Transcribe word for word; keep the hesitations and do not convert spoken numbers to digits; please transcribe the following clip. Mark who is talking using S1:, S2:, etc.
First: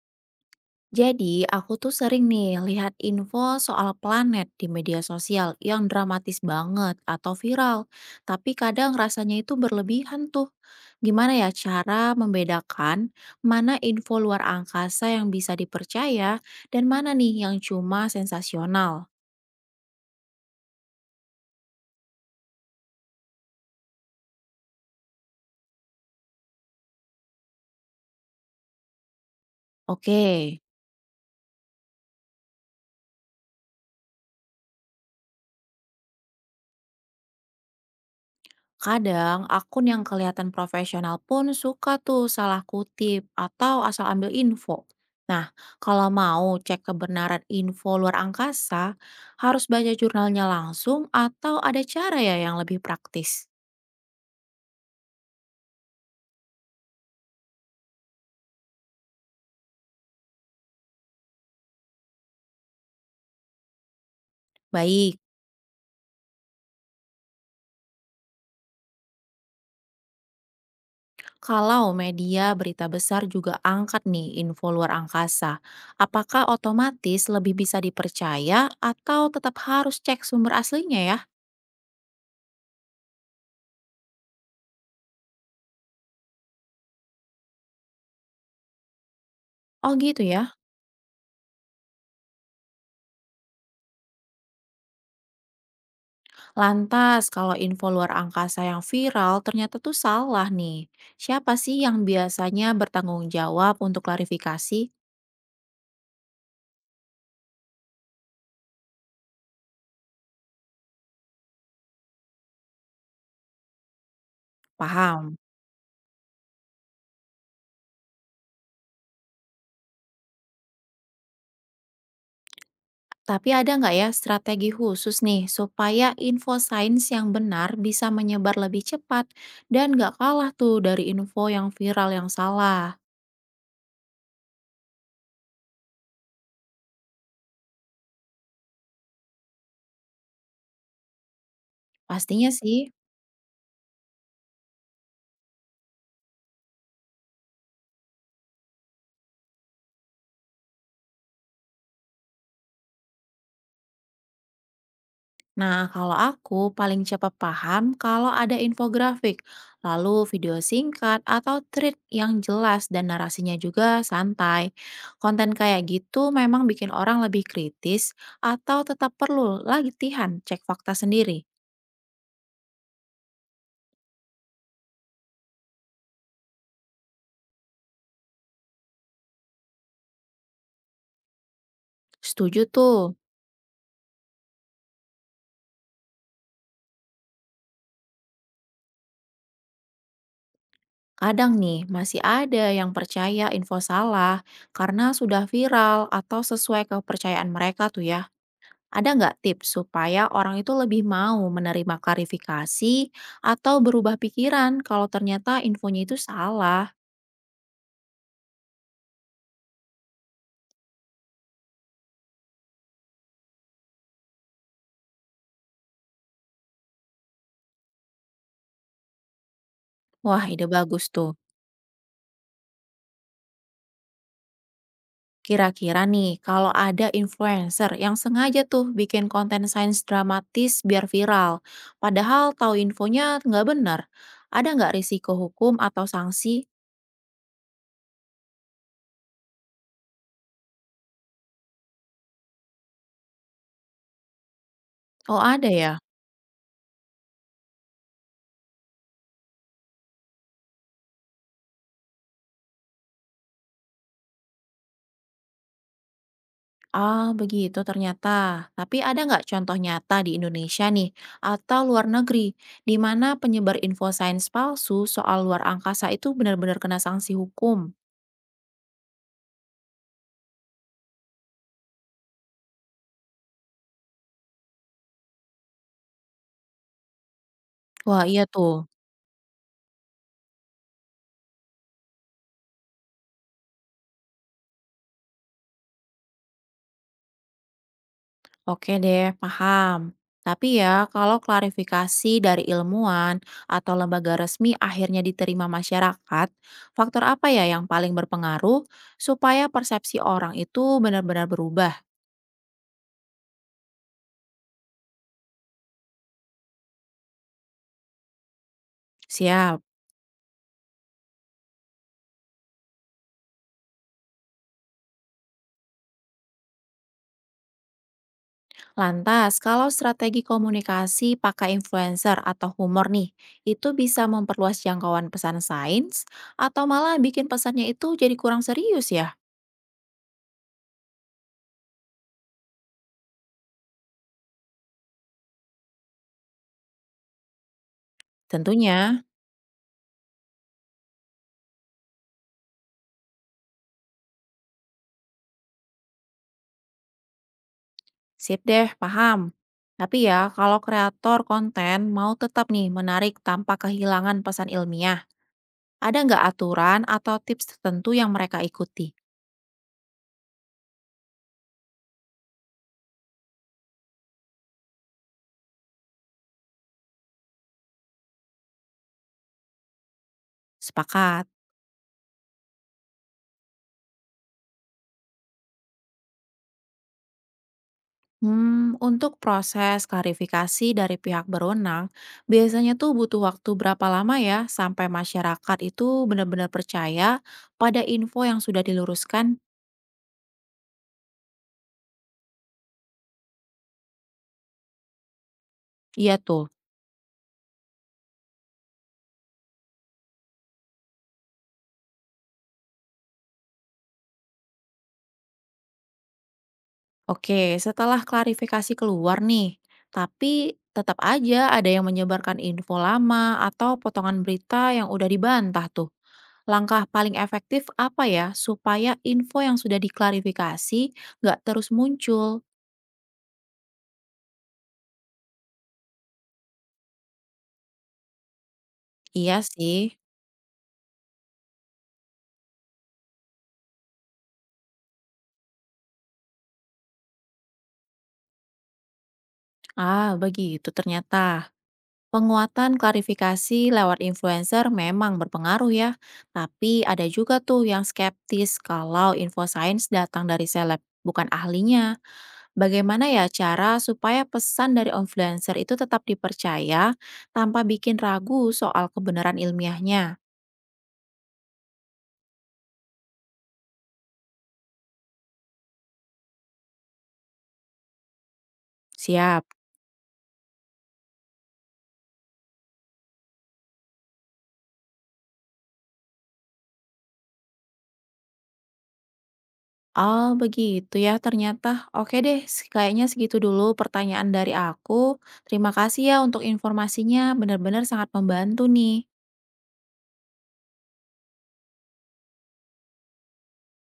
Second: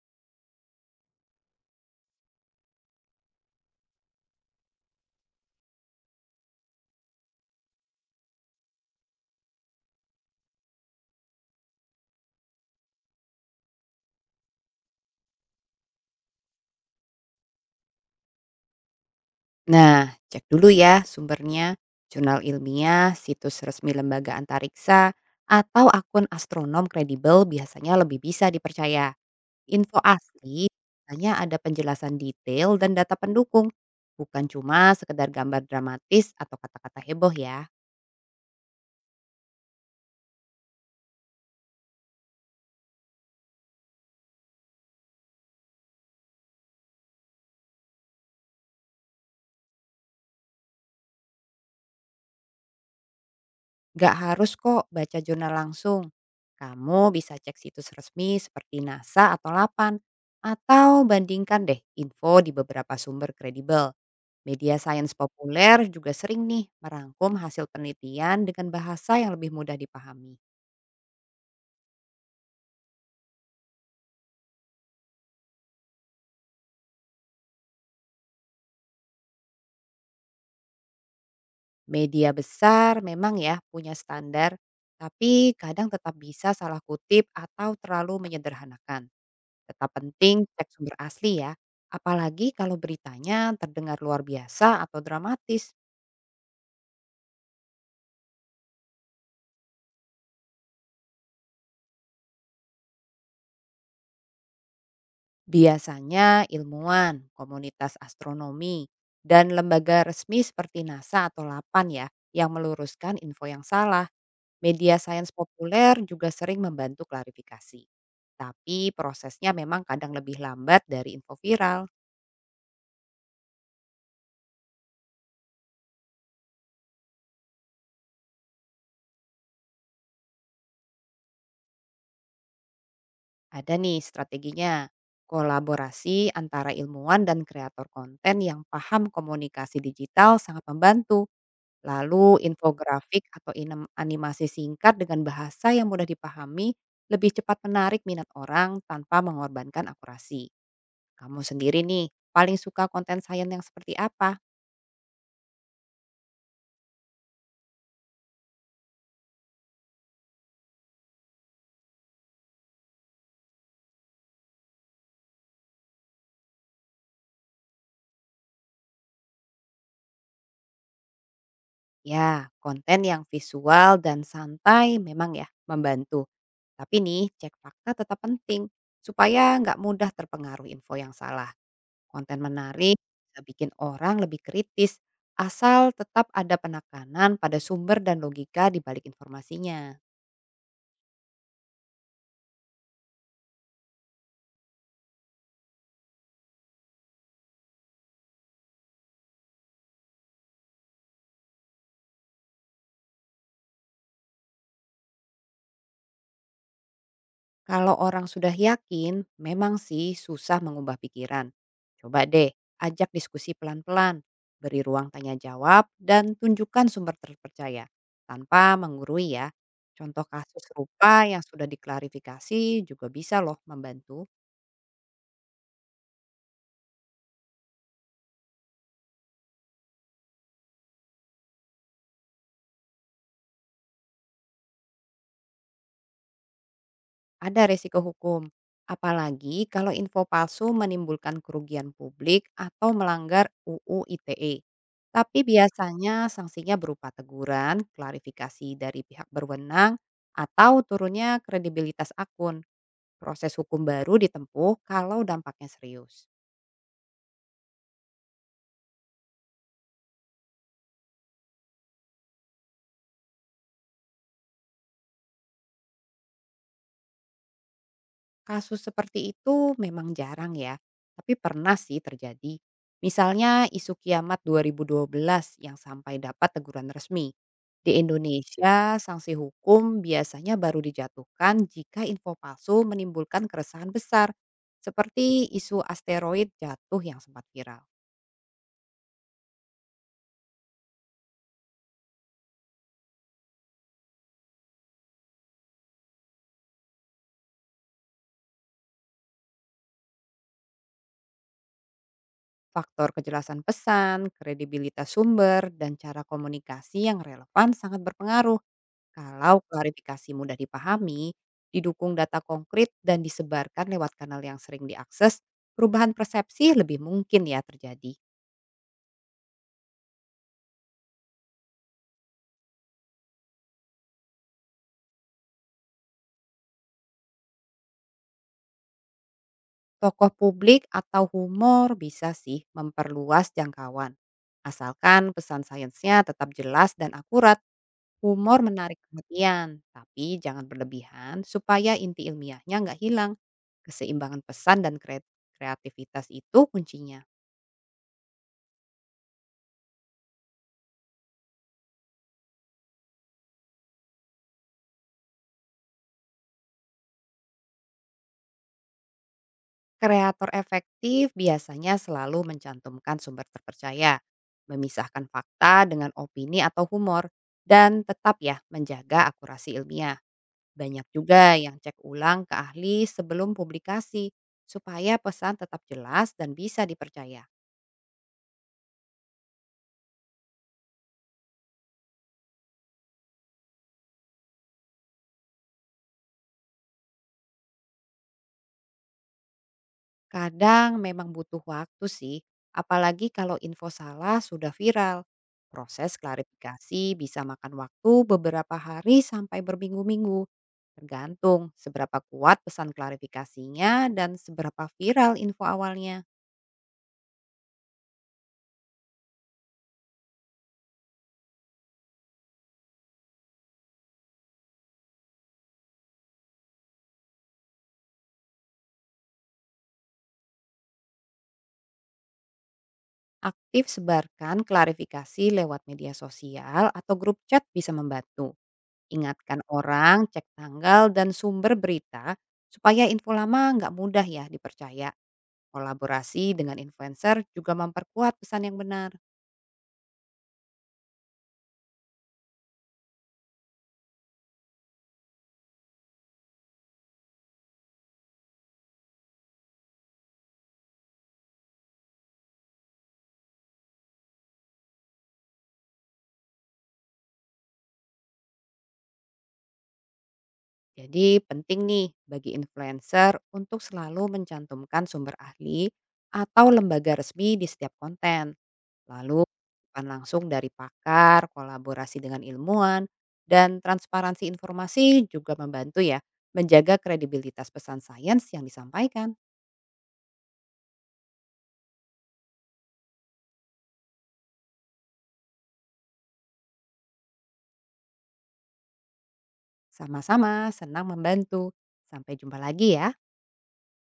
S1: Jadi, aku tuh sering nih lihat info soal planet di media sosial yang dramatis banget atau viral. Tapi kadang rasanya itu berlebihan tuh. Gimana ya cara membedakan mana info luar angkasa yang bisa dipercaya dan mana nih yang cuma sensasional?
S2: Nah, cek dulu ya sumbernya, jurnal ilmiah, situs resmi lembaga antariksa, atau akun astronom kredibel biasanya lebih bisa dipercaya. Info
S1: Oke.
S2: asli hanya ada penjelasan detail dan data pendukung, bukan cuma sekedar gambar dramatis atau kata-kata heboh ya.
S1: Kadang akun yang kelihatan profesional pun suka tuh salah kutip atau asal ambil info. Nah, kalau mau cek kebenaran info luar angkasa, harus baca jurnalnya langsung atau ada cara ya yang lebih praktis.
S2: Gak harus kok baca jurnal langsung. Kamu bisa cek situs resmi seperti NASA atau LAPAN, atau bandingkan deh info di beberapa sumber kredibel. Media sains
S1: Baik,
S2: populer juga sering nih merangkum hasil penelitian dengan bahasa yang lebih mudah dipahami.
S1: kalau media berita besar juga angkat nih info luar angkasa, apakah otomatis lebih bisa dipercaya atau tetap harus cek sumber aslinya ya?
S2: Media besar memang ya punya standar, tapi kadang tetap bisa salah kutip atau terlalu menyederhanakan. Tetap
S1: Oh gitu
S2: penting
S1: ya.
S2: cek sumber asli ya, apalagi kalau beritanya terdengar luar biasa atau dramatis.
S1: Lantas, kalau info luar angkasa yang viral ternyata tuh salah nih. Siapa sih yang biasanya bertanggung jawab untuk klarifikasi?
S2: Biasanya ilmuwan, komunitas astronomi, dan lembaga resmi seperti NASA atau LAPAN ya yang meluruskan info yang salah. Media sains
S1: Paham.
S2: populer juga sering membantu klarifikasi. Tapi prosesnya memang kadang lebih lambat dari info viral.
S1: Tapi ada nggak ya strategi khusus nih supaya info sains yang benar bisa menyebar lebih cepat dan nggak kalah tuh dari info yang viral yang salah?
S2: Ada nih strateginya, kolaborasi antara ilmuwan dan kreator konten yang paham komunikasi digital sangat membantu. Lalu
S1: Pastinya sih.
S2: infografik atau inem- animasi singkat dengan bahasa yang mudah dipahami lebih cepat menarik minat orang tanpa mengorbankan akurasi. Kamu sendiri nih, paling suka konten sains yang seperti apa?
S1: Nah, kalau aku paling cepat paham kalau ada infografik, lalu video singkat atau treat yang jelas dan narasinya juga santai. Konten kayak gitu memang bikin orang lebih kritis atau tetap perlu latihan cek fakta sendiri.
S2: Ya, konten yang visual dan santai memang ya membantu. Tapi nih, cek fakta tetap penting supaya nggak mudah terpengaruh info yang salah. Konten
S1: Setuju
S2: menarik
S1: tuh.
S2: bisa bikin orang lebih kritis asal tetap ada penekanan pada sumber dan logika di balik informasinya.
S1: Kadang nih masih ada yang percaya info salah karena sudah viral atau sesuai kepercayaan mereka tuh ya. Ada nggak tips supaya orang itu lebih mau menerima klarifikasi atau berubah pikiran kalau ternyata infonya itu salah?
S2: Kalau orang sudah yakin, memang sih susah mengubah pikiran. Coba deh, ajak diskusi pelan-pelan, beri ruang tanya jawab, dan tunjukkan sumber terpercaya tanpa menggurui ya. Contoh
S1: Wah,
S2: kasus
S1: ide bagus
S2: serupa
S1: tuh.
S2: yang sudah diklarifikasi juga bisa loh membantu.
S1: Kira-kira nih, kalau ada influencer yang sengaja tuh bikin konten sains dramatis biar viral, padahal tahu infonya nggak benar, ada nggak risiko hukum atau sanksi?
S2: Ada resiko hukum, apalagi kalau info palsu menimbulkan kerugian publik atau melanggar U U I T E.
S1: Oh,
S2: Tapi
S1: ada ya.
S2: biasanya sanksinya berupa teguran, klarifikasi dari pihak berwenang, atau turunnya kredibilitas akun. Proses hukum baru ditempuh kalau dampaknya serius.
S1: Ah, begitu ternyata. Tapi ada nggak contoh nyata di Indonesia nih, atau luar negeri, di mana penyebar info sains palsu soal luar angkasa itu benar-benar kena sanksi hukum?
S2: Kasus seperti itu memang jarang ya, tapi pernah sih terjadi. Misalnya isu kiamat dua ribu dua belas yang sampai dapat teguran resmi. Di
S1: Wah, iya tuh.
S2: Indonesia, sanksi hukum biasanya baru dijatuhkan jika info palsu menimbulkan keresahan besar, seperti isu asteroid jatuh yang sempat viral.
S1: Oke deh, paham. Tapi ya, kalau klarifikasi dari ilmuwan atau lembaga resmi akhirnya diterima masyarakat, faktor apa ya yang paling berpengaruh supaya persepsi orang itu benar-benar berubah?
S2: Faktor kejelasan pesan, kredibilitas sumber, dan cara komunikasi yang relevan sangat berpengaruh. Kalau
S1: Siap.
S2: klarifikasi mudah dipahami, didukung data konkret dan disebarkan lewat kanal yang sering diakses, perubahan persepsi lebih mungkin ya terjadi.
S1: Lantas, kalau strategi komunikasi pakai influencer atau humor nih, itu bisa memperluas jangkauan pesan sains atau malah bikin pesannya itu jadi kurang serius ya?
S2: Tokoh publik atau humor bisa sih memperluas jangkauan. Asalkan pesan sainsnya tetap jelas dan akurat, humor menarik
S1: Tentunya,
S2: perhatian, tapi jangan berlebihan supaya inti ilmiahnya nggak hilang. Keseimbangan pesan dan kre- kreativitas itu kuncinya.
S1: sip deh, paham. Tapi ya, kalau kreator konten mau tetap nih menarik tanpa kehilangan pesan ilmiah, ada nggak aturan atau tips tertentu yang mereka ikuti?
S2: Kreator efektif biasanya selalu mencantumkan sumber terpercaya, memisahkan fakta dengan opini atau humor, dan tetap ya menjaga akurasi ilmiah. Banyak
S1: Sepakat.
S2: juga yang cek ulang ke ahli sebelum publikasi supaya pesan tetap jelas dan bisa dipercaya.
S1: Hmm, untuk proses klarifikasi dari pihak berwenang, biasanya tuh butuh waktu berapa lama ya sampai masyarakat itu benar-benar percaya pada info yang sudah diluruskan?
S2: Kadang memang butuh waktu sih, apalagi kalau info salah sudah viral. Proses
S1: Iya tuh.
S2: klarifikasi bisa makan waktu beberapa hari sampai berminggu-minggu, tergantung seberapa kuat pesan klarifikasinya dan seberapa viral info awalnya.
S1: Oke, setelah klarifikasi keluar nih, tapi tetap aja ada yang menyebarkan info lama atau potongan berita yang udah dibantah tuh. Langkah paling efektif apa ya supaya info yang sudah diklarifikasi nggak terus muncul?
S2: Aktif sebarkan klarifikasi lewat media sosial atau grup chat bisa membantu.
S1: Iya
S2: Ingatkan
S1: sih.
S2: orang, cek tanggal dan sumber berita supaya info lama nggak mudah ya dipercaya. Kolaborasi dengan influencer juga memperkuat pesan yang benar.
S1: Ah, begitu ternyata. Penguatan klarifikasi lewat influencer memang berpengaruh ya. Tapi ada juga tuh yang skeptis kalau info sains datang dari seleb, bukan ahlinya. Bagaimana ya cara supaya pesan dari influencer itu tetap dipercaya tanpa bikin ragu soal kebenaran ilmiahnya?
S2: Jadi penting nih bagi influencer untuk selalu mencantumkan sumber ahli atau lembaga resmi di setiap konten. Lalu
S1: Siap.
S2: tanggapan langsung dari pakar, kolaborasi dengan ilmuwan, dan transparansi informasi juga membantu ya menjaga kredibilitas pesan sains yang disampaikan.
S1: Oh, begitu ya ternyata. Oke deh, se- kayaknya segitu dulu pertanyaan dari aku. Terima kasih ya untuk informasinya, benar-benar sangat membantu nih.
S2: Sama-sama senang membantu. Sampai jumpa lagi ya.